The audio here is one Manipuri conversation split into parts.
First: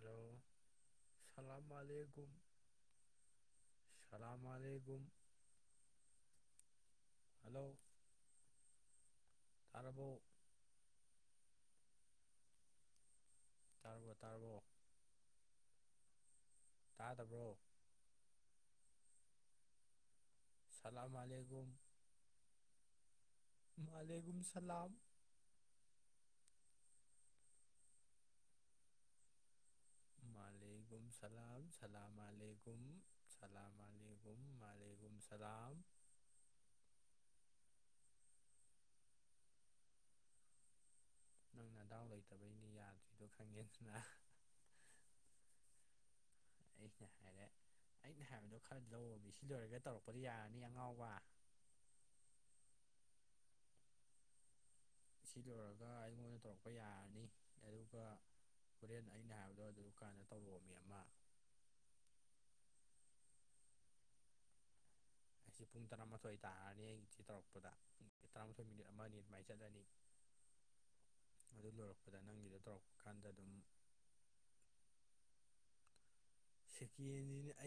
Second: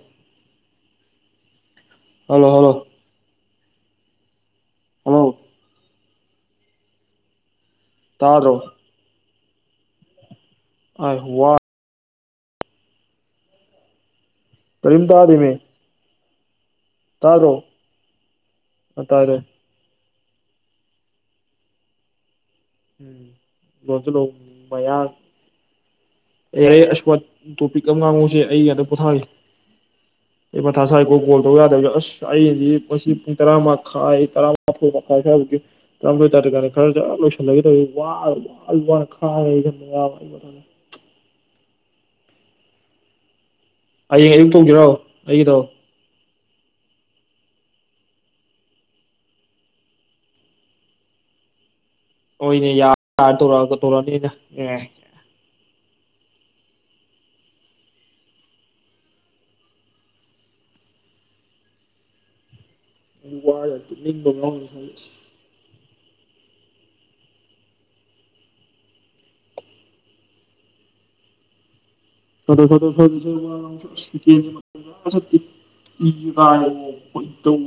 ꯍꯜꯂꯣ ꯁꯥꯂꯝ ꯃꯥꯂꯤꯝ ꯍꯜꯂꯣ ꯍꯜꯂꯣ ꯁꯂꯥꯝ ꯃꯥꯂꯤꯀꯨꯝ [unintelligible] ꯍꯜꯂꯣ ꯇꯥꯗꯔꯣ ꯇꯥꯔꯕꯣ [unintelligible] ꯇꯥꯔꯕꯣ ꯇꯥꯔꯕꯣ ꯀꯔꯤꯝ ꯇꯥꯗꯦꯅꯦ ꯇꯥꯗꯕ꯭ꯔꯣ ꯇꯥꯗꯔꯣ ꯑ ꯇꯥꯔꯦ ꯇꯥꯔꯦ ꯁꯂꯥꯝ ꯃꯥꯂꯤꯀꯨꯝ ꯎꯝ ꯃꯥꯂꯦꯒꯨꯝ ꯁꯂꯥꯝ [unintelligible] ꯃꯌꯥꯡ ꯌꯥꯔꯦ ꯌꯥꯔꯦ ꯑꯁ ꯋꯥ ꯇꯣꯄꯤꯛ ꯑꯃ ꯉꯥꯡꯉꯛꯎꯁꯦ ꯑꯩ ꯉꯥꯛꯇꯥ ꯄꯣꯊꯥꯒꯦ ꯑꯩ ꯃꯊꯥ ꯃꯥꯂꯦꯒꯨꯝ ꯁ꯭ꯥꯏꯈꯣ ꯀꯣꯜ ꯇꯧ ꯁꯂꯥꯝ ꯌꯥꯗꯕꯒꯤ ꯁꯂꯥꯝ ꯑꯁ ꯑꯩꯗꯤ ꯑꯂꯦꯒꯨꯝ ꯃꯁꯤ ꯄꯨꯡ ꯇꯔꯥ ꯃꯈꯥꯏ ꯇꯔꯥꯥ ꯃꯥꯊꯣꯏꯕꯥꯎ ꯒꯨꯝ ꯁꯂꯥꯝ ꯇꯔꯥꯃꯊꯣꯏ ꯇꯥꯗ꯭ꯔꯤꯀꯥꯟꯗ ꯈꯔ ꯑꯥ ꯂꯣꯏꯁꯤꯜꯂꯒꯦ ꯇꯧꯕꯅꯦ ꯋꯥ ꯋꯥ ꯋꯥꯅ ꯈꯥꯡꯉꯦ ꯑꯩ ꯈꯥꯡꯉꯦ ꯑꯩ [unintelligible] ꯅꯪ ꯅꯗꯥꯎ ꯂꯩꯇꯕꯩꯅꯤ ꯌꯥꯗ꯭ꯔꯤꯗꯣ ꯈꯪꯉꯦꯗꯅꯥ ꯍꯌꯦꯡ ꯑꯌꯨꯛ ꯇꯧꯖꯤꯔꯣ ꯑꯩꯒꯤꯗꯣ ꯑꯩꯅ ꯍꯥꯏꯔꯦ ꯑꯩꯅ ꯍꯥꯏꯕꯗꯣ ꯈꯔ ꯂꯧꯋꯣꯃꯤ ꯁꯤ ꯂꯣꯏꯔꯒ ꯇꯧꯔꯛꯄꯗꯣ ꯌꯥꯔꯅꯤ ꯑꯉꯥꯎꯕ ꯍꯣꯏꯅꯦ ꯌꯥ ꯇꯧꯔꯛꯑꯒ ꯇꯧꯔꯛꯑꯅꯤ ꯑꯩꯅꯥ ꯑꯦ ꯁꯤ ꯂꯣꯏꯔꯒ ꯑꯩꯉꯣꯟꯗ ꯇꯧꯔꯛꯄ ꯌꯥꯔꯅꯤ ꯑꯗꯨꯒ ꯍꯣꯔꯦꯟ ꯑꯩꯅ ꯍꯥꯏꯕꯗꯣ ꯑꯗꯨ ꯀꯥꯟꯅ ꯇꯧꯔꯛꯑꯣ ꯃꯤ ꯑꯃ ꯎꯝ ꯍꯣꯏ ꯇꯨꯞꯅꯤꯡꯕ ꯉꯥꯎꯕꯅꯥ ꯏꯁꯥꯁꯦ ꯉꯥꯁꯤ ꯄꯨꯡ ꯇꯔꯥꯃꯥꯊꯣꯏ ꯇꯥꯔꯅꯤ ꯑꯩꯗꯤ ꯇꯧꯔꯛꯄꯗ ꯄꯨꯡ ꯇꯔꯥꯃꯥꯊꯣꯏ ꯃꯤꯅꯤꯠ ꯑꯃ ꯑꯅꯤ ꯑꯗꯨꯃꯥꯏꯅ ꯆꯠꯂꯅꯤ ꯑꯗꯨꯗꯣ ꯂꯣꯏꯔꯛ- [unintelligible] ꯏ ꯀꯥꯏꯀꯣ ꯈꯣꯏꯗꯧ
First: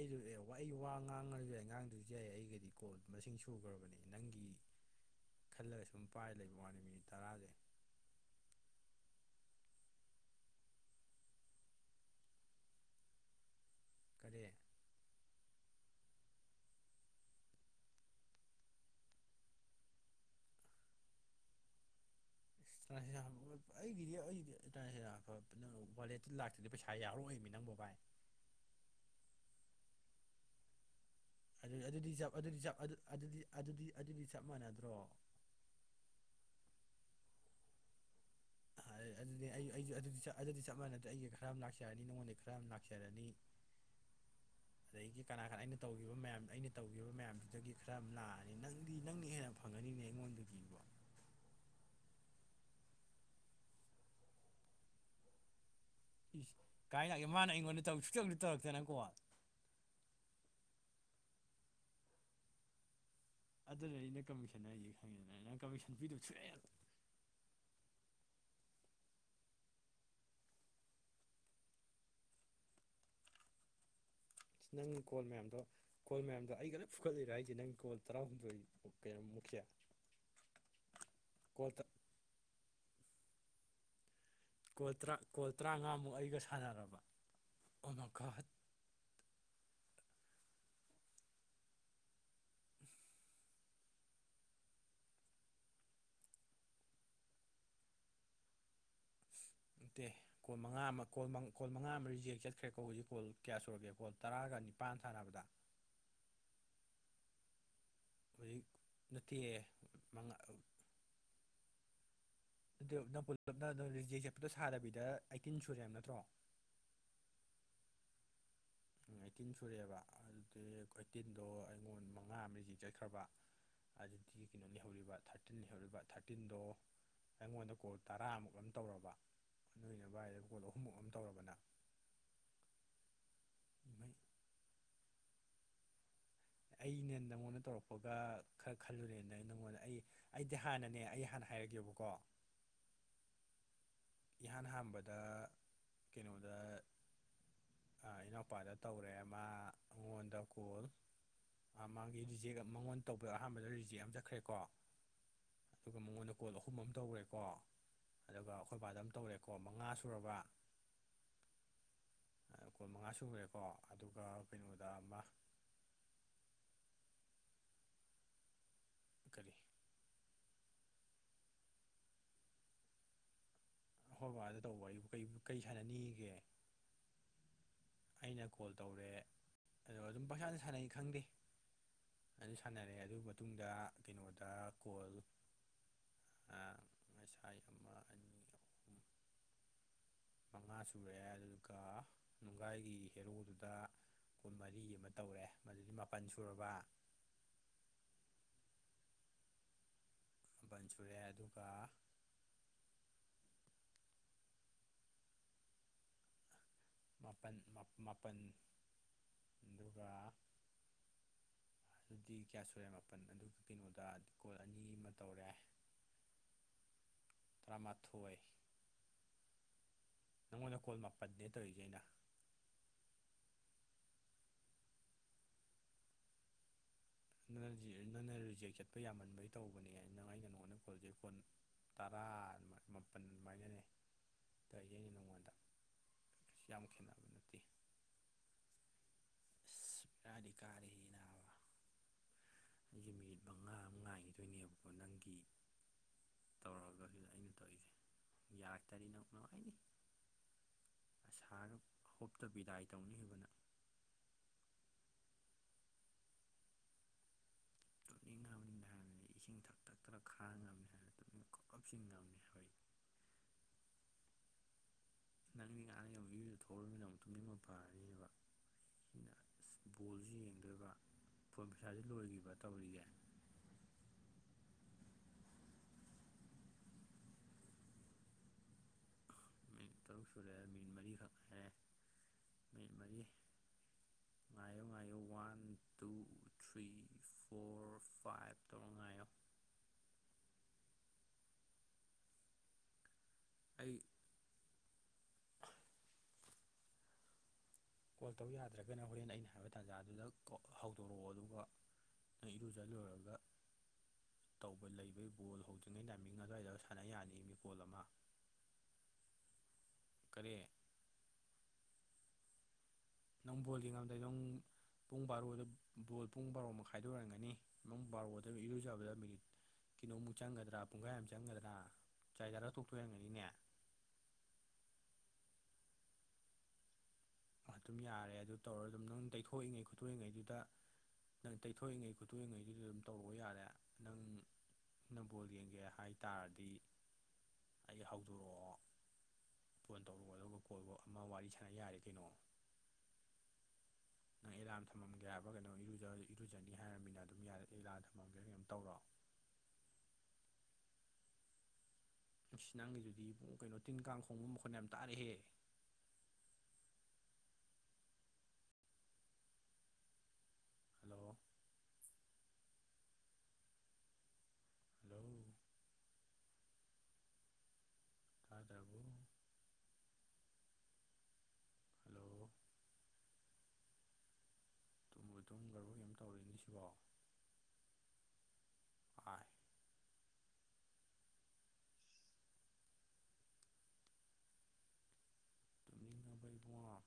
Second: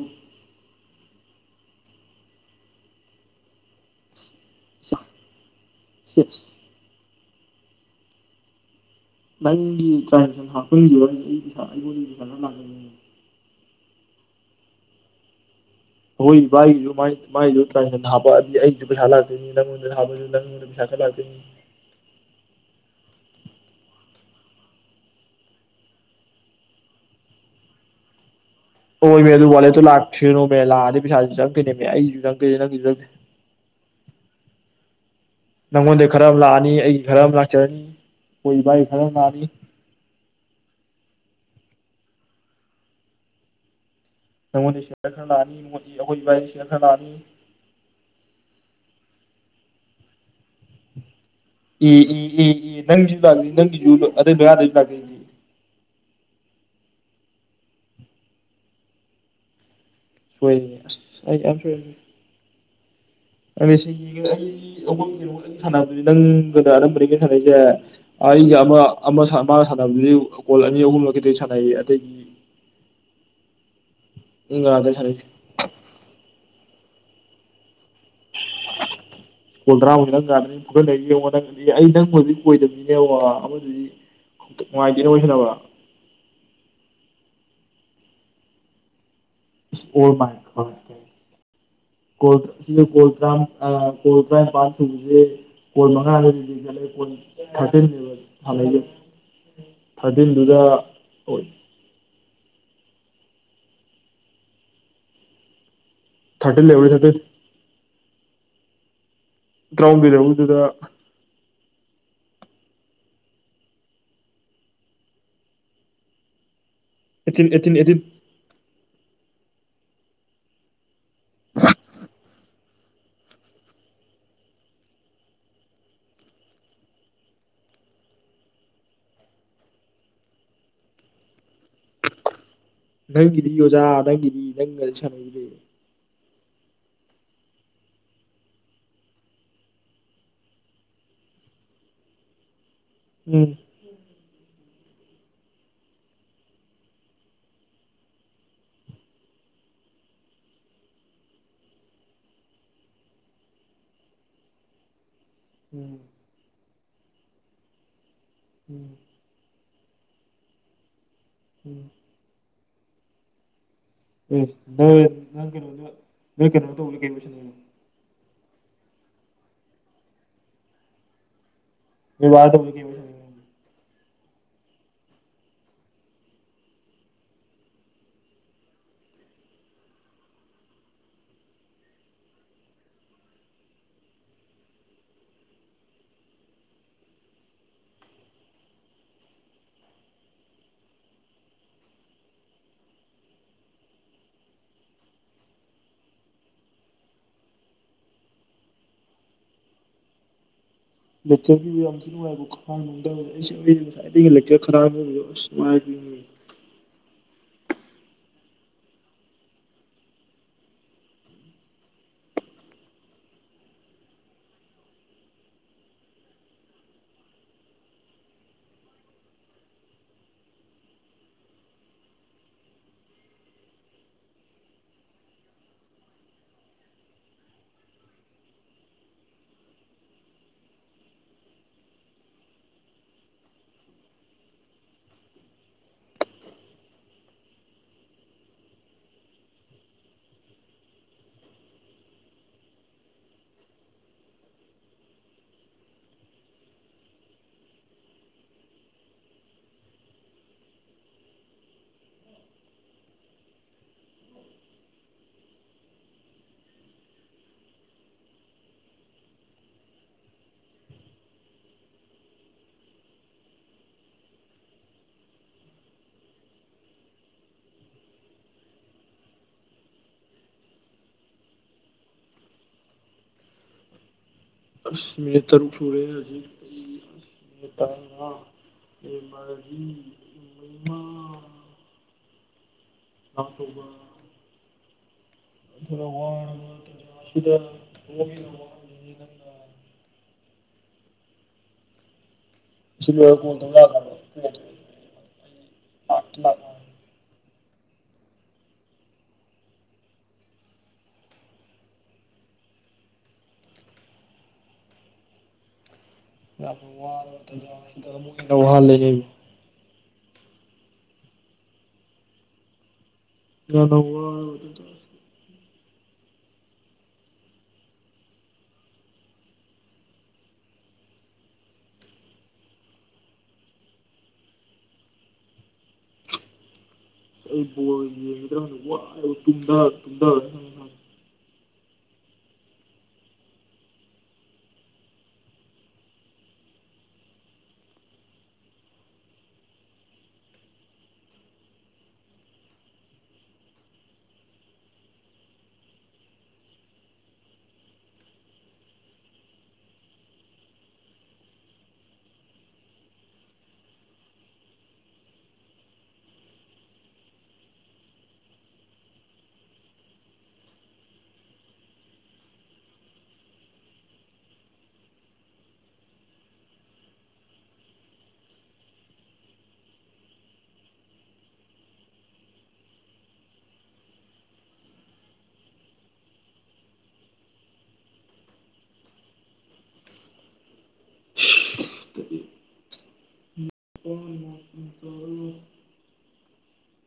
ꯋꯥ ꯑꯩ ꯋꯥ ꯉꯥꯡꯉꯁꯨ ꯌꯥꯏ ꯉꯥꯡꯗ꯭ꯔꯁꯨ ꯌꯥꯏ ꯑꯩꯒꯤꯗꯤ ꯀꯣꯜ ꯃꯁꯤꯡ ꯁꯨꯈ꯭ꯔꯕꯅꯦ ꯅꯪꯒꯤ ꯈꯜꯂꯒ ꯁꯨꯝ ꯄꯥꯏ ꯂꯩꯕꯩꯋꯥꯅꯦ ꯃꯤꯅꯤꯠ ꯇꯔꯥꯁꯦ ꯅꯪꯒꯤ ꯇ꯭ꯔꯥꯟꯀꯔ꯭ꯤꯞꯁꯟ ꯍꯥꯞꯄꯟꯈꯤꯕ ꯑꯩ ꯄꯩꯁꯥ ꯑꯩꯉꯣꯟꯗꯒꯤ ꯄꯩꯁꯥ ꯈꯔꯥ ꯂꯥꯛꯇꯧꯅꯤꯅꯦ ꯀꯔꯤ ꯑꯈꯣꯏ ꯏꯚꯕꯥꯏꯒꯤꯁꯨ ꯃꯥꯏꯁꯨ ꯃꯥꯏꯁꯨ ꯇ꯭ꯔꯥꯟꯁꯟ ꯍꯥꯞꯄꯛꯑꯗꯤ ꯑꯩꯁꯨ ꯄꯩꯁꯥ ꯂꯥꯛꯇꯣꯏꯅꯤ ꯅꯉꯣꯟꯗ ꯊꯕ ꯅꯪ ꯄꯩꯁꯥ ꯈꯔꯥ ꯂꯥꯛꯇꯣꯏꯅꯤ [unintelligible] ꯑꯩꯒꯤꯗꯤ ꯑꯩꯗꯤ [unintelligible] [unintelligible] ꯑꯗꯨꯗꯤ ꯄꯩꯁꯥ ꯌꯥꯎꯔꯛꯑꯣꯏꯃꯤ ꯅꯪꯕꯣ ꯚꯥꯏ ꯍꯣꯏꯃꯤ ꯑꯗꯨ ꯋꯥꯂꯦꯠꯇꯣ ꯂꯥꯛꯁꯥꯅꯣꯃꯤ ꯂꯥꯛꯑꯗꯤ ꯄꯩꯁꯥ ꯑꯗꯨꯗ ꯑꯗꯨꯗꯤ ꯆꯞ ꯑꯗꯨꯗꯤ ꯆꯞ ꯑꯗꯨꯗꯤ ꯑꯗꯨꯗꯤ ꯑꯗꯨꯗꯤ ꯆꯞ ꯃꯥꯟꯅꯗ꯭ꯔꯣ ꯅꯪꯉꯣꯟꯗꯩ ꯈꯔ ꯑꯃ ꯂꯥꯛꯑꯅꯤ ꯑꯩꯒꯤ ꯈꯔ ꯑꯃ ꯂꯥꯛꯆꯔꯅꯤ ꯑꯩꯈꯣꯏ ꯏꯕꯥꯏ ꯈꯔ ꯑꯥꯏ ꯑꯃ ꯂꯥꯛꯑꯅꯤ ꯑꯗꯨꯗꯤ ꯑꯩ ꯑꯩꯖꯨ ꯑꯗꯨꯗꯤ ꯑꯗꯨꯗꯤ ꯆꯞ ꯃꯥꯟꯅꯗꯥ ꯑꯩꯒ ꯈꯔ ꯑꯃ ꯂꯥꯛꯆꯔꯅꯤ ꯅꯉꯣꯟꯗꯩꯩ ꯈꯔ ꯑꯃ ꯂꯥꯛꯆꯔꯅꯤ ꯅꯪꯉꯣꯟꯗꯩ ꯁꯤꯌꯔ ꯑꯗꯒꯤ ꯈꯔ ꯀꯅꯥ ꯂꯥꯛꯑꯅꯤ ꯀꯅꯥ ꯑꯩꯅ ꯃꯣꯏ- ꯇꯧꯈꯤꯕ ꯑꯩꯈꯣꯏ ꯃꯌꯥꯝ ꯏꯕꯥꯏꯒꯤ ꯑꯩꯅ ꯁꯤꯌꯔ ꯈꯔ ꯂꯥꯛꯑꯅꯤ ꯇꯧꯈꯤꯕ ꯃꯌꯥꯝꯗꯨꯗꯒꯤ ꯈꯔ ꯑꯃ ꯂꯥꯛꯑꯅꯤ ꯅꯪꯗꯤ ꯅꯪꯅ ꯍꯦꯟꯅ ꯐꯪꯉꯅꯤꯅꯦ ꯑꯩꯉꯣꯟꯗꯒꯤ ꯏꯕꯣ ꯑꯦ ꯑꯦ ꯑꯦ ꯑꯦ ꯅꯪꯒꯤꯁꯨ ꯂꯥꯛꯅꯤ ꯅꯪꯒꯤꯁꯨ ꯑꯗꯩ ꯃꯌꯥꯥꯗꯨꯗꯥ [unintelligible] ꯏꯁ ꯀꯥꯏ ꯂꯥꯛꯒꯦ ꯃꯥꯅ ꯑꯩꯉꯣꯟꯗ ꯇꯧꯁꯨ [unintelligible] ꯇꯧꯔꯛꯇꯅ ꯀꯣꯜ ꯍꯣꯏꯅꯦ ꯑꯁ ꯑꯩ ꯌꯥꯝ ꯁꯣꯏꯈ꯭ꯔꯦ [unintelligible] ꯑꯗꯨꯅꯅꯤ ꯑꯩꯅ ꯀꯃꯤꯁꯟ ꯍꯥꯏꯁꯦ ꯈꯪꯉꯦꯗꯅ ꯅꯪ ꯀꯃꯤꯁꯟ ꯄꯤꯗꯕ ꯁꯨꯛꯌꯥ ꯅꯪꯗꯥꯅ ꯑꯅꯝꯕꯅꯤ ꯀꯩꯅꯣ ꯁꯥꯟꯅꯩꯖꯦ ꯑꯩꯒ ꯑꯃ ꯑꯃ ꯁꯥꯟꯅ ꯃꯥꯒ ꯁꯥꯟꯅꯕꯗꯤ ꯀꯣꯜ ꯑꯅꯤ ꯑꯍꯨꯝꯂꯥ ꯈꯤꯇ ꯁꯥꯟꯅꯩꯌꯦ ꯑꯇꯩꯗꯤ [inaudible] ꯉꯥꯗ ꯅꯪ ꯀꯣꯜ ꯁꯥꯟꯅꯩꯁꯦ ꯃꯌꯥꯝꯗꯣ ꯀꯣꯜ ꯃꯌꯥꯝꯗꯣ ꯑꯩꯒ ꯂꯣꯏ ꯐꯨꯒꯠꯂꯤꯔꯣ ꯍꯥꯏꯖꯦ ꯅꯪ ꯀꯣꯜ ꯇꯔꯥꯍꯨꯝꯗꯣꯏ ꯀꯩꯅꯣꯃꯨꯛꯁꯦ ꯀꯨꯜ ꯇꯔꯥꯃꯨꯛ ꯅꯪ [unintelligible] ꯐꯨꯒꯠꯂꯤꯁꯦ ꯌꯦꯡꯉꯣ ꯀꯣꯜ ꯅꯪꯗ ꯑꯩ ꯅꯪ ꯍꯧꯖꯤꯛ ꯑꯣꯏꯗꯕꯅꯤꯅꯦꯕꯣ ꯑꯃꯗꯨꯗꯤ ꯀꯣ ꯅꯨꯡꯉꯥꯏꯇꯦꯅꯦ ꯇꯔꯥ ꯋꯥꯔꯤ ꯁꯥꯟꯅꯕ ꯀꯣꯜ ꯇꯔꯥꯉꯥꯃꯨꯛ ꯑꯩꯒ ꯁꯥꯟꯅꯔꯕ ꯑꯣꯃꯥꯒꯣꯠ ꯏꯁ ꯑꯣꯃꯥꯥꯏꯔꯣꯠ ꯀꯥꯏ ꯀꯣꯜ ꯀꯣꯜ ꯇ꯭ꯔꯥꯝ ꯑꯥ ꯀꯣꯜ ꯇꯔꯥ꯭ꯝꯄꯥꯟ ꯁꯨꯕꯁꯦ ꯀꯣꯜ ꯃꯉꯥꯗ [unintelligible] ꯀꯣꯜ ꯊꯥꯔꯇꯤꯟꯅꯦꯕ ꯁꯥꯟꯅꯩꯖꯦ ꯏꯁ ꯅꯠꯇꯦ ꯀꯣꯟ ꯃꯉꯥ ꯑꯃ [unintelligible] ꯀꯣꯜ ꯃꯉꯥ ꯑꯃ ꯔꯤꯖꯦꯛ ꯆꯠꯈ꯭ꯔꯦꯀꯣ ꯍꯧꯖꯤꯛ ꯀꯣꯜ ꯀꯌꯥ ꯁꯨꯔꯒꯦ ꯀꯣꯜ ꯇꯔꯥꯒ ꯅꯤꯄꯥꯟ ꯁꯥꯟꯅꯕꯗ ꯊꯥꯔꯇꯤꯟ ꯂꯩꯍꯧꯔꯤ [unintelligible] ꯍꯧꯖꯤꯛ ꯅꯠꯇꯤꯌꯦ ꯇꯔꯥꯍꯨꯝꯗꯣꯏ ꯃꯉꯥ ꯂꯩꯍꯧꯔꯤꯗꯨꯗ ꯑꯗꯨ ꯅꯥ ꯄꯨꯂꯞꯅ ꯑꯗꯣ ꯔꯤꯖꯦꯛ ꯆꯠꯄꯗꯣ ꯁꯥꯗꯕꯤꯗ ꯑꯩꯇꯤꯟ ꯁꯨꯔꯦ ꯍꯥꯏꯕ ꯅꯠꯇ꯭ꯔꯣ ꯑꯦꯇꯤꯟ ꯑꯦꯇꯤꯟ ꯑꯦꯇꯤꯟ ꯎꯝ ꯑꯩꯇꯤꯟ ꯁꯨꯔꯦꯕ ꯑꯗꯨꯗꯤ ꯑꯩꯇꯤꯟꯗꯣ ꯑꯩꯉꯣꯟ ꯃꯉꯥ ꯑꯃ ꯔꯤꯖꯦꯛ ꯆꯠꯈ꯭ꯔꯕ ꯑꯗꯨꯗꯤ ꯀꯩꯅꯣ ꯂꯩꯍꯧꯔꯤꯕ ꯊꯥꯔꯇꯤꯟ ꯂꯩꯍꯧꯔꯤꯕ ꯊꯥꯔꯇꯤꯟꯗꯣ ꯑꯩꯉꯣꯟꯗ ꯀꯣꯜ ꯇꯔꯥꯃꯨꯛ ꯑꯃ ꯇꯧꯔꯕ ꯅꯣꯏ ꯅꯕꯥꯏꯗ ꯀꯣꯜ ꯑꯍꯨꯝꯃꯨꯛ ꯑꯃ ꯇꯧꯔꯕꯅ ꯅꯪ ꯅꯪꯒꯤꯗꯤ ꯑꯣꯖꯥ ꯅꯪꯒꯤꯗꯤ ꯅꯪꯒꯗꯤ ꯁꯥꯟꯅꯔꯤ ꯑꯅꯦ ꯅꯉꯣꯟꯗ ꯇꯧꯔꯛꯄꯒ ꯈꯔ ꯈꯜꯂꯨꯔꯦꯅ ꯑꯩꯅ ꯅꯪꯉꯣꯟꯗ ꯑꯩ ꯑꯩꯗꯤ ꯍꯥꯟꯅꯅꯦ ꯑꯩ ꯍꯥꯟꯅ ꯍꯥꯏꯔꯒꯦꯕꯀꯣ ꯎꯝ ꯏꯍꯥꯟ ꯍꯥꯟꯕꯗ ꯀꯩꯅꯣꯗ ꯏꯅꯥꯎꯄꯥꯗ ꯇꯧꯔꯑꯦ ꯑꯃ ꯑꯩꯉꯣꯟꯗ ꯀꯣꯜ ꯃꯥꯒꯤ ꯔꯤꯖꯦꯛ ꯃꯉꯣꯟꯗ ꯇꯧꯕꯗ ꯑꯍꯥꯟꯕꯗ ꯔꯤꯖꯦꯛ ꯑꯃ ꯆꯠꯈ꯭ꯔꯦꯀꯣ ꯎꯝ ꯑꯗꯨꯒ ꯃꯉꯣꯟꯗ ꯀꯣꯜ ꯑꯍꯨꯝ ꯑꯃ ꯇꯧꯈ꯭ꯔꯦꯀꯣ ꯑꯗꯨꯒ ꯎꯝ ꯑꯩꯈꯣꯏꯕꯥꯗ ꯑꯃ ꯇꯧꯔꯦꯀꯣ ꯃꯉꯥ ꯁꯨꯔꯕ ꯎꯝ ꯀꯨꯟ ꯃꯉꯥ ꯁꯨꯔꯦꯀꯣ ꯑꯗꯨꯒ ꯀꯩꯅꯣꯗ ꯑꯃ ꯀꯩꯅ ꯀꯩ ꯀꯔꯤ [unintelligible] ꯍꯈꯣꯏ ꯕꯥꯗ ꯇꯧꯕ ꯑꯩꯕꯨ ꯀ ꯀꯔꯤ ꯁꯥꯟꯅꯅꯤꯒꯦ ꯑꯩꯅ ꯀꯣꯜ ꯇꯧꯔꯦ ꯑꯗꯣ ꯑꯗꯨꯝ ꯄꯩꯁꯥꯅ ꯁꯥꯟꯅꯩ ꯈꯪꯗꯦ ꯑꯗꯨ ꯁꯥꯟꯅꯔꯦ ꯑꯗꯨ ꯃꯇꯨꯡꯗ ꯀꯩꯅꯣꯗ ꯀꯣꯜ ꯉꯁꯥꯏ ꯑꯃ ꯑꯅꯤ ꯑꯍꯨꯝ ꯃꯉꯥ ꯁꯨꯔꯛꯑꯦ ꯑꯗꯨꯒ ꯅꯨꯡꯒꯥꯏꯒꯤ ꯍꯦꯔꯣꯗꯨꯗ ꯀꯨꯟ ꯃꯔꯤ ꯑꯃ ꯇꯧꯔꯑꯦ ꯃꯗꯨꯗꯤ ꯃꯥꯄꯜ ꯁꯨꯔꯕ ꯖ ꯂꯩꯆꯔꯒꯤ ꯑꯝꯁꯤꯅꯅꯨꯡꯕꯕꯨꯛ ꯥꯏ ꯂꯩꯛ ꯈꯔ ꯃꯥꯄꯜ ꯃꯥꯄꯜ ꯑꯗꯨꯒ ꯑꯗꯨꯗꯤ ꯀꯌꯥ ꯁꯨꯔꯦ ꯃꯥꯄꯜ ꯑꯗꯨꯒ ꯀꯩꯅꯣꯗ ꯀꯣꯜ ꯑꯅꯤ ꯑꯃ ꯇꯧꯔꯦ ꯇꯔꯥꯃꯊꯣꯏ ꯅꯪꯉꯣꯟꯗ ꯀꯣꯜ ꯃꯥꯄꯜꯅꯦ ꯇꯧꯔꯤꯁꯦ ꯑꯩꯅ ꯅ ꯅꯪꯅ ꯔꯤꯖꯦꯛ ꯆꯠꯄ ꯌꯥꯝꯃꯟꯕꯩ ꯇꯧꯕꯅꯦ ꯅ ꯑꯩ ꯀꯩꯅꯣꯉꯣꯟꯗ ꯀꯣꯜꯖꯦ ꯐꯣꯟ ꯇꯔꯥ ꯃꯥꯄꯜ ꯑꯗꯨꯃꯥꯏꯅꯅꯦ ꯑꯗꯨꯅꯦ ꯅꯉꯣꯟꯗ ꯁꯤ ꯌꯥꯝ ꯈꯦꯠꯅꯕ ꯅꯠꯇꯦ ꯄꯙꯀꯅꯥ ꯑꯩꯁꯦ ꯃꯤꯅꯤꯠ ꯃꯉꯥ ꯑꯃ ꯉꯥꯏꯈꯤꯗꯣꯏꯅꯦꯕꯀꯣ ꯅꯪꯒꯤ ꯇꯧꯔꯒ ꯑꯗꯨꯗ ꯑꯩꯅ ꯇꯧꯔꯤꯁꯦ ꯌꯥꯔꯛꯇꯗꯤ ꯅꯪ ꯅꯨꯡꯉꯥꯏꯅꯤ ꯑꯁꯥꯔ ꯍꯣꯞꯇꯕꯤꯗꯥꯏ ꯇꯧꯅꯤꯡꯈꯤꯕꯅ ꯇꯨꯞꯅꯤꯡ ꯉꯝꯅꯤ ꯍꯥꯏꯔꯗꯤ ꯏꯁꯤꯡ ꯊꯛ ꯊꯛ ꯊꯔ ꯈꯥ ꯉꯝꯅꯤ ꯍꯥꯏꯔꯗꯤ ꯇꯨꯅꯤꯡ ꯀꯨꯞ ꯀꯞꯁꯤꯟ ꯉꯝꯅꯤ ꯑꯩꯣꯏꯗꯤ ꯅꯪꯒꯤ ꯉꯉꯥꯥꯡ ꯌꯨꯛ ꯌꯨꯗꯨꯗ ꯊꯣꯛꯎꯅꯤꯅ ꯑꯃꯨꯛ ꯇꯨꯅꯤꯡꯕ ꯐꯔꯕ ꯁꯤꯅ ꯑꯁ ꯕꯣꯜꯁꯤ ꯌꯦꯡꯗꯣꯏꯕ ꯐꯣꯔ ꯄꯩꯁꯥꯁꯤ ꯂꯣꯏꯈꯤꯕ ꯇꯧꯔꯤꯒꯦ ꯁꯅꯦꯇꯔꯨ ꯁꯨꯔꯦ ꯍꯧꯖꯤ ꯀ ꯍ ꯃꯥ ꯃꯤ ꯇꯔꯨꯛ ꯁꯨꯔꯦ ꯃꯟ ꯃꯔꯤ ꯈꯦ ꯃꯟ ꯃꯔꯤ ꯑ ꯉꯥꯏꯌꯨ ꯉꯥꯏꯌꯣ ꯋꯥꯟ ꯇꯨ ꯋꯥꯔꯕ ꯊ꯭ꯔꯤ ꯇꯥꯟꯖꯥꯁꯤꯗ ꯐꯣꯔ ꯂꯣꯛꯒꯤꯅ ꯐꯥꯏꯚ ꯋꯥꯍꯪꯁꯤꯅꯤ ꯇꯉꯌꯣ ꯅꯪꯅ ꯁꯤ ꯀꯨꯜ ꯊ ꯑꯩ ꯂꯑ ꯂꯥꯛꯇꯤ ꯂꯥꯛꯅ [unintelligible] ꯀꯣꯜ ꯇꯧ ꯌꯥꯗ꯭ꯔꯒꯅ ꯍꯣꯔꯦꯟ ꯑꯩꯅ ꯍꯥꯏꯕ ꯇꯥꯟꯖꯥꯗꯨꯗ ꯍꯧꯗꯣꯔꯛꯑꯣ ꯑꯗꯨꯒ ꯅꯪ ꯏꯔꯨꯖ ꯂꯨꯔꯒ ꯇꯧꯕ ꯂꯩꯕꯩ ꯐꯨꯠꯕꯣꯜ ꯍꯧꯗ꯭ꯔꯤꯉꯩꯗ ꯃꯤꯡ ꯑꯗꯨꯋꯥꯏꯗ ꯌꯥꯝꯅ ꯁꯥꯟꯅ ꯌꯥꯅꯤ ꯋꯥꯔꯕ ꯃꯤꯀꯣꯜ ꯑꯃ ꯇꯥꯟꯖꯥꯁꯤꯗ ꯑꯃꯨꯛ ꯍꯦꯟꯅ ꯋꯥꯍꯜꯂꯦꯅꯦ ꯀꯔꯦ ꯅꯪ ꯕꯣꯜꯗꯤ ꯌꯥꯝꯅ ꯉꯝꯗ ꯅꯅꯨꯡ ꯋꯥꯔꯕ ꯇꯥꯟꯖꯥꯁꯤꯗ ꯄꯨꯡ ꯕꯥꯔꯣꯗ ꯕꯣꯜ ꯄꯨꯡ ꯕꯥꯔꯣ ꯃꯈꯥꯏꯗꯣꯔꯝꯒꯅꯤ ꯏꯃꯨꯡ ꯕꯥꯔꯣꯗ ꯏꯔꯨꯖꯕꯗ ꯃꯤꯅꯤꯠ ꯀꯤꯣꯃꯨꯛ ꯆꯪꯒꯗ꯭ꯔꯥ ꯄꯨꯡꯈꯥꯏ ꯑꯃ ꯆꯪꯒꯗ꯭ꯔꯥ ꯆꯥꯏ ꯆꯥꯔꯥ ꯊꯣꯛꯇꯣꯏꯔꯝꯒꯅꯤꯅꯦ ꯑꯁ ꯑꯩ ꯑꯗꯨꯝ ꯕꯣꯜ ꯌꯥꯔꯦ ꯑꯗꯨ ꯌꯦꯡꯒꯗ꯭ꯔꯅ ꯇꯧꯔ ꯑꯗꯨꯝ ꯅꯪ ꯋꯥꯔꯦꯕ ꯇꯨꯝꯊ ꯇꯩꯊꯣꯛꯏꯉꯩ ꯇꯨꯝꯊꯔꯦ ꯈꯣꯠꯇꯣꯛꯏꯉꯩꯗꯨꯗ ꯉꯔꯥꯡ ꯅꯪ ꯇꯩꯊꯣꯛꯏꯉꯩ ꯈꯨꯠꯇꯣꯛꯏꯉꯩꯗꯨꯗ ꯑꯗꯨꯝ ꯇꯧꯔꯨꯕ ꯌꯥꯔꯦ ꯅꯪ ꯩꯅ ꯕꯣꯜ ꯌꯦꯡꯒꯦ ꯍꯥꯏ ꯇꯥꯔꯗꯤ ꯑꯩ ꯍꯧꯗꯣꯔꯛꯑꯣ ꯐꯣꯟ ꯇꯧꯔꯛꯑꯣ ꯑꯗꯨꯒ ꯀꯣꯜ ꯑꯃ ꯋꯥꯔꯤ ꯁꯥꯟꯅ ꯌꯥꯔꯦ ꯀꯩꯅꯣ ꯅꯪ ꯑꯦꯂꯥꯔꯝ ꯊꯝꯒꯦ ꯍꯥꯏꯕ ꯀꯩꯅꯣꯔ ꯏꯔꯨꯖꯅꯤ ꯍꯥꯏꯔꯕꯃꯤ ꯑꯗꯨꯝ ꯌꯥꯔꯗꯤ ꯑꯦꯂꯥꯔꯝ ꯊꯝꯃꯒꯦꯕ ꯀꯩꯅꯣ ꯇꯧꯔꯣ ꯁꯤ ꯅꯪꯒꯤꯗꯨꯗꯤ ꯀꯩꯅꯣ ꯇꯤꯟ ꯀꯥꯡ ꯈꯣꯡꯕ ꯃꯈꯠ ꯌꯥꯝ ꯇꯥꯔꯛꯍꯦ ꯍꯜꯂꯣ ꯍꯜꯂꯣ ꯈꯗꯕꯨ ꯍꯜꯂꯣ ꯇꯨꯝꯕꯨ ꯇꯨꯝ ꯂꯕ ꯀꯩ ꯇꯧꯔꯤꯛꯅꯤ ꯁꯤꯕꯣ ꯑꯥꯏ ꯑꯗꯨ ꯑꯣ ꯃꯐꯝ ꯇꯔꯨ ꯇꯃꯤꯅꯕꯩꯕꯉ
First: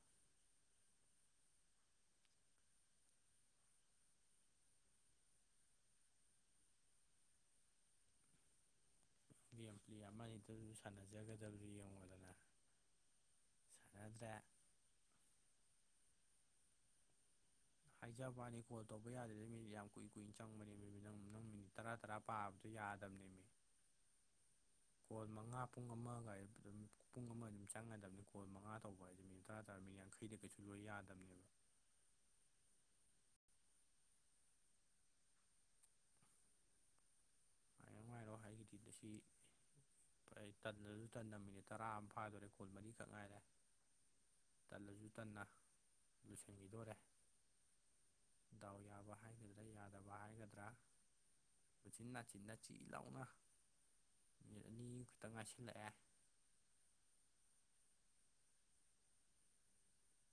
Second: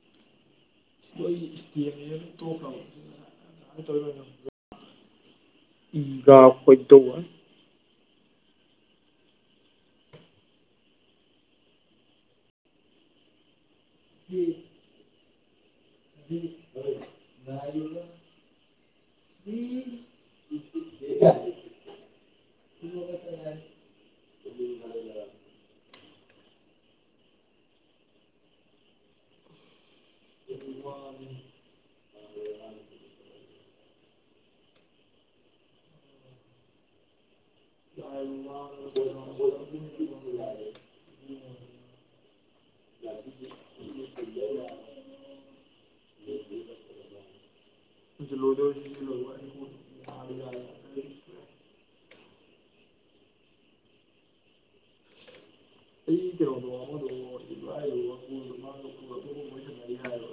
ꯂꯣꯏꯒꯤ ꯏꯁꯇꯦꯝ ꯇꯣꯛꯈ꯭ꯔꯕ ꯑꯗꯨꯃꯥꯏꯅ ꯇꯧ ꯎ ꯥ ꯑꯣꯏꯣꯏꯗ ꯒꯦꯝ ꯄ꯭ꯂꯦ ꯑꯃꯗꯕꯁꯨ ꯁꯥꯟꯅꯖꯒꯗꯕꯗꯨ ꯌꯦꯡꯉꯣꯗꯅ ꯭ꯔꯦ ꯎꯝ ꯍ ꯍꯥꯏꯖꯕꯅꯤ ꯀꯣꯜ ꯇꯧꯕ ꯌꯥꯗꯦꯗ ꯃꯤꯅꯤ ꯌꯥꯝ ꯀꯨꯏ ꯀꯨꯏꯅ ꯆꯪꯕꯅꯦ ꯃꯤ ꯅ ꯅꯪꯃꯤꯅꯤ ꯇꯔꯥ ꯇꯔꯥ ꯄꯥꯕꯗꯣ ꯌꯥꯗꯕꯅꯤ ꯃꯤ ꯀꯣꯜ ꯃꯉꯥ ꯄꯨꯡ ꯑꯃꯒ ꯑꯗꯨꯝ ꯄꯨꯡ ꯑꯃ ꯑꯗꯨꯝ ꯆꯪꯒꯗꯕꯅꯤ ꯀꯣꯜ ꯃꯉꯥ ꯇꯧꯕ ꯍꯥꯏꯁꯦ ꯃꯤ ꯇꯔꯥ ꯇꯔꯥ ꯃꯤ ꯌꯥꯡꯈꯩ ꯃꯈꯩꯗ ꯀꯩꯁꯨ ꯂꯣꯏ ꯌꯥꯗꯕꯅꯦꯕ ꯉꯥꯏꯔꯣ ꯉꯥꯏꯔꯣ ꯍꯥꯏꯈꯤꯗꯤꯗ ꯁꯤ ꯇꯟꯗ ꯇꯟꯅ ꯃꯤꯅꯤꯠ ꯇꯔꯥ ꯑꯃ ꯐꯥꯗꯣꯔꯦ ꯀꯣꯜ ꯃꯔꯤꯈꯛ ꯉꯥꯏꯔꯦ ꯇꯜꯂꯁꯨ ꯇꯟꯅ ꯂꯣꯏꯁꯤꯟꯈꯤꯗꯣꯔꯦ ꯗꯥꯎ ꯌꯥꯕ ꯍꯥꯏꯒꯗ꯭ꯔꯥ ꯌꯥꯗꯕ ꯍꯥꯏꯒꯗ꯭ꯔꯥꯆꯟꯅ ꯃꯆꯤꯟ ꯆꯤ ꯂꯥꯎꯅ ꯃꯤꯅꯤꯠ ꯑꯅꯤꯈꯛꯇꯪ ꯉꯥꯏꯁꯤꯜꯂꯛꯑꯦ ꯑꯩ ꯀꯩꯅꯣꯅꯣ ꯑꯃꯗꯣꯔꯣꯏꯅꯤ ꯍꯥꯏꯔ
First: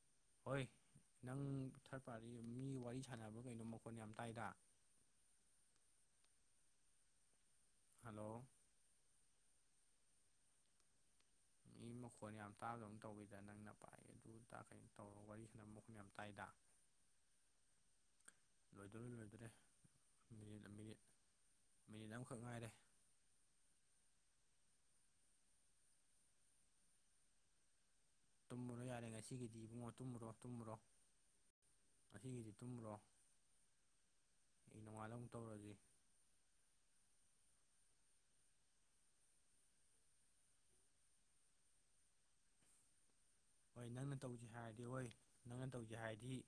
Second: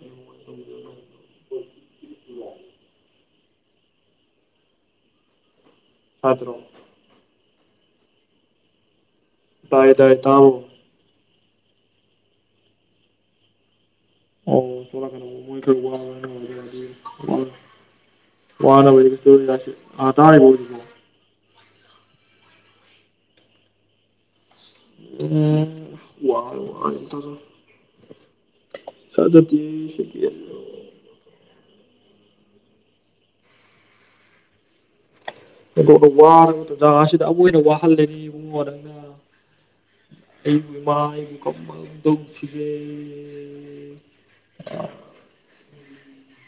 ꯑꯩꯉꯣꯟꯗ ꯍꯣꯏ ꯇꯧꯗ ꯂꯩꯕꯗꯣ ꯅꯪ ꯊꯥꯔꯠ ꯄꯥꯔꯇꯤ ꯃꯤ ꯋꯥꯔꯤ ꯁꯥꯟꯅꯕ ꯀꯩꯅꯣ ꯃꯈꯣꯟ ꯌꯥꯝ ꯇꯥꯏꯗ ꯁꯥꯠꯇ꯭ꯔꯣ ꯍꯜꯂꯣ ꯇꯥꯏ ꯇꯥꯏ ꯇꯥꯎꯑꯣ ꯃꯤ ꯃꯈꯣꯟ ꯌꯥꯝ ꯇꯥꯕꯗꯧꯅ ꯇꯧꯋꯤꯗꯅ ꯅꯪꯅ ꯄꯥꯏ ꯇꯨ ꯑꯣ ꯀꯩꯅꯣ ꯁꯣꯝ ꯅꯥꯀꯟꯗ ꯇꯧꯔꯒ ꯃꯣꯏ ꯋꯥꯔꯤꯁꯤꯅ ꯈꯔ ꯑꯃꯨꯛ ꯋꯥ ꯍꯣꯏꯅ ꯌꯥꯝ ꯇꯥꯏꯗ ꯉꯥꯡꯅꯕ ꯋꯥꯅ ꯂꯣꯏꯗꯣꯔꯦ ꯂꯣꯏꯗꯣꯔꯦ ꯇꯥꯔꯦ ꯃꯤꯅꯤꯠ ꯃꯤꯅꯤꯠ ꯃꯤꯅꯤꯠ ꯑꯃꯈꯛ ꯉꯥꯏꯔꯦ ꯎꯝ ꯋꯥꯏ ꯋꯥ ꯇ ꯇꯨꯝꯃꯨꯔꯣ ꯌꯥꯔꯦ ꯉꯁꯤꯒꯤꯗꯤ ꯏꯕꯨꯡꯉꯣ ꯇꯨꯝꯃꯨꯔꯣ ꯑꯣꯟꯊꯣꯛꯅ ꯇꯨꯝꯃꯨꯔꯣ ꯑꯁꯤꯒꯤꯗꯤ ꯇꯨꯝꯕ꯭ꯔꯣ ꯑꯩ ꯅꯨꯡꯉꯥꯏꯜꯗ ꯑꯃꯨꯛ ꯇꯧꯔꯁꯤ ꯋꯥꯔꯒ ꯇꯖꯥ ꯑꯁꯤꯗ ꯑꯃꯣꯏꯅ ꯋꯥꯍꯜꯂꯅꯤ ꯏꯃꯨꯡ ꯅꯪꯅ ꯑꯩꯕꯨꯃ ꯑꯩꯕꯨ ꯀꯃꯃꯜꯗꯝꯁꯤꯒꯦ ꯍꯣꯏ ꯅꯪꯅ ꯇꯧꯁꯤꯦ ꯍꯥꯏꯔꯗꯤ ꯍꯣꯏ ꯅꯪꯅ ꯇꯧꯁꯤ ꯍꯥꯏꯔꯗꯤ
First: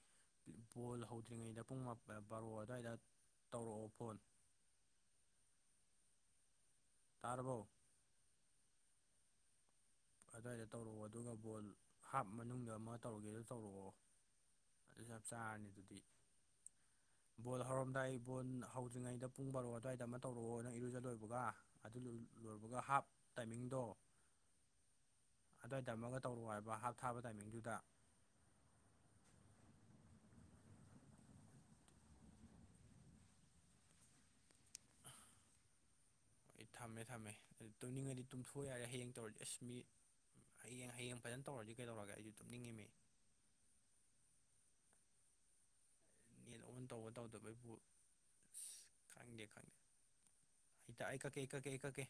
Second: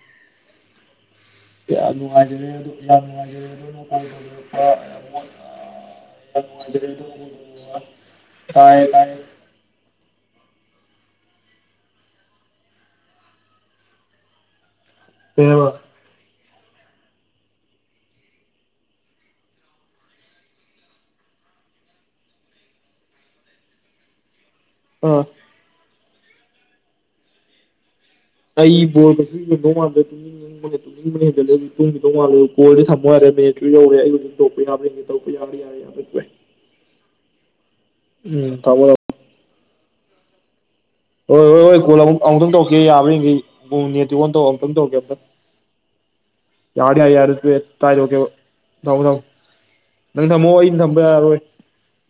ꯕꯣꯜ ꯍꯧꯗ꯭ꯔꯤꯉꯩꯗ ꯄꯨꯡ ꯌꯥꯝ ꯅꯨꯡꯉꯥꯏꯖꯔꯦ ꯕꯥꯔꯣ ꯑꯗꯨꯋꯥꯏꯗ ꯇꯧꯔꯛꯑꯣ ꯐꯣꯟ ꯑ ꯇꯥꯔꯔꯕꯣ ꯇꯥꯏ ꯇꯥꯏ ꯑꯗꯨꯋꯥꯏꯗ ꯇꯧꯔꯛꯑꯣ ꯑꯗꯨꯒ ꯕꯣꯜ ꯍꯥꯞ ꯃꯅꯨꯡꯗ ꯑꯃ ꯇꯧꯔꯒꯦꯗ ꯇꯧꯔꯛꯑꯣ ꯑꯗꯨ ꯆꯞ ꯀꯩ ꯆꯥꯔꯅꯤ ꯍꯥꯏꯕ ꯑꯗꯨꯗꯤ ꯕꯣꯜ ꯍꯧꯔꯝꯗꯥꯏ ꯕꯣꯜ ꯍꯧꯗ꯭ꯔꯤꯉꯩꯗ ꯄꯨꯡ ꯕꯥꯔꯣ ꯑꯗꯨꯋꯥꯏꯗ ꯑꯃ ꯇꯧꯔꯛꯑꯣꯅ ꯏꯔꯨꯖꯜꯂꯣꯏꯕꯒ ꯑꯗꯨ ꯂꯣꯏꯕꯒ ꯍꯥꯞ ꯇꯥꯏꯃꯤꯡꯗꯣ ꯎꯝ ꯑꯗꯨꯋꯥꯏ ꯇꯝ ꯑꯃꯃꯒ ꯇꯧꯔꯨ ꯍꯥꯏꯕ ꯍꯥꯞ ꯊꯥꯕ ꯇꯥꯏꯃꯤꯡꯗꯨꯗ ꯑꯩꯕꯣꯜ ꯀꯁꯨ ꯅꯣ ꯃꯥꯗ ꯅꯤꯡꯕ ꯍꯦꯟꯜꯂꯦ ꯑꯗꯨ ꯇꯨꯡꯒꯤꯗꯧ ꯃꯥꯜꯂꯦ ꯣꯜꯗꯤ ꯊꯝꯃꯣꯏꯔꯦꯠꯁꯨ ꯌꯧꯔꯦ ꯑꯩ ꯍꯧꯖꯤꯛ ꯇꯧꯛꯄ ꯌꯥꯕ꯭ꯔꯅꯦ ꯇꯧꯛꯄ ꯌꯥꯕ꯭ꯔꯦ [unintelligible] ꯑꯩ ꯊꯝꯃꯦ ꯊꯝꯃꯦ ꯑꯗꯨ ꯇꯨꯝꯅꯤꯡꯉꯗꯤ ꯇꯨꯝꯊꯣꯛ ꯊꯝꯃꯣ ꯌꯥꯔꯦ ꯊꯝꯃꯣ ꯍꯌꯦꯡ ꯇꯧꯔꯗꯤ ꯑꯁꯃꯤꯠ ꯍꯌꯦꯡ ꯍꯌꯦꯡ ꯍꯣꯏ ꯐꯖꯅ ꯍꯣꯏ ꯇꯧꯔꯗꯤ ꯍꯣꯏ ꯀꯣꯜ ꯀꯩꯗꯧꯔꯒꯦ ꯑꯃꯨꯛ ꯑꯩꯁꯨ ꯑꯃꯨꯛꯇꯪ ꯇꯧꯛꯀꯦ ꯇꯨꯝꯅꯤꯡꯉꯤꯃꯤ ꯌꯥꯕꯔꯤꯈꯩ ꯄꯨꯡꯅꯦ ꯇꯤꯉꯣꯟ ꯇꯧ ꯑꯨꯛꯇꯪ ꯇꯧꯀꯦ ꯑꯨꯛꯇꯪ ꯅꯦꯠ ꯑꯣꯟ ꯌꯥꯔ ꯇꯧꯕ ꯑꯌꯦꯛ ꯇꯧꯗꯕꯩꯕꯨ ꯑꯦꯇꯥꯏꯔꯦ ꯑꯁ ꯅꯎꯗꯎ ꯈꯪꯗꯦ ꯈꯪꯗꯦ ꯅꯪ ꯊꯝꯃꯣꯑꯣ ꯑꯩ ꯊꯝꯕ ꯀꯛꯀꯦ ꯌꯥꯔꯣꯏ ꯑꯩ ꯀꯛꯀꯦ ꯑꯩ ꯀꯛꯀꯦ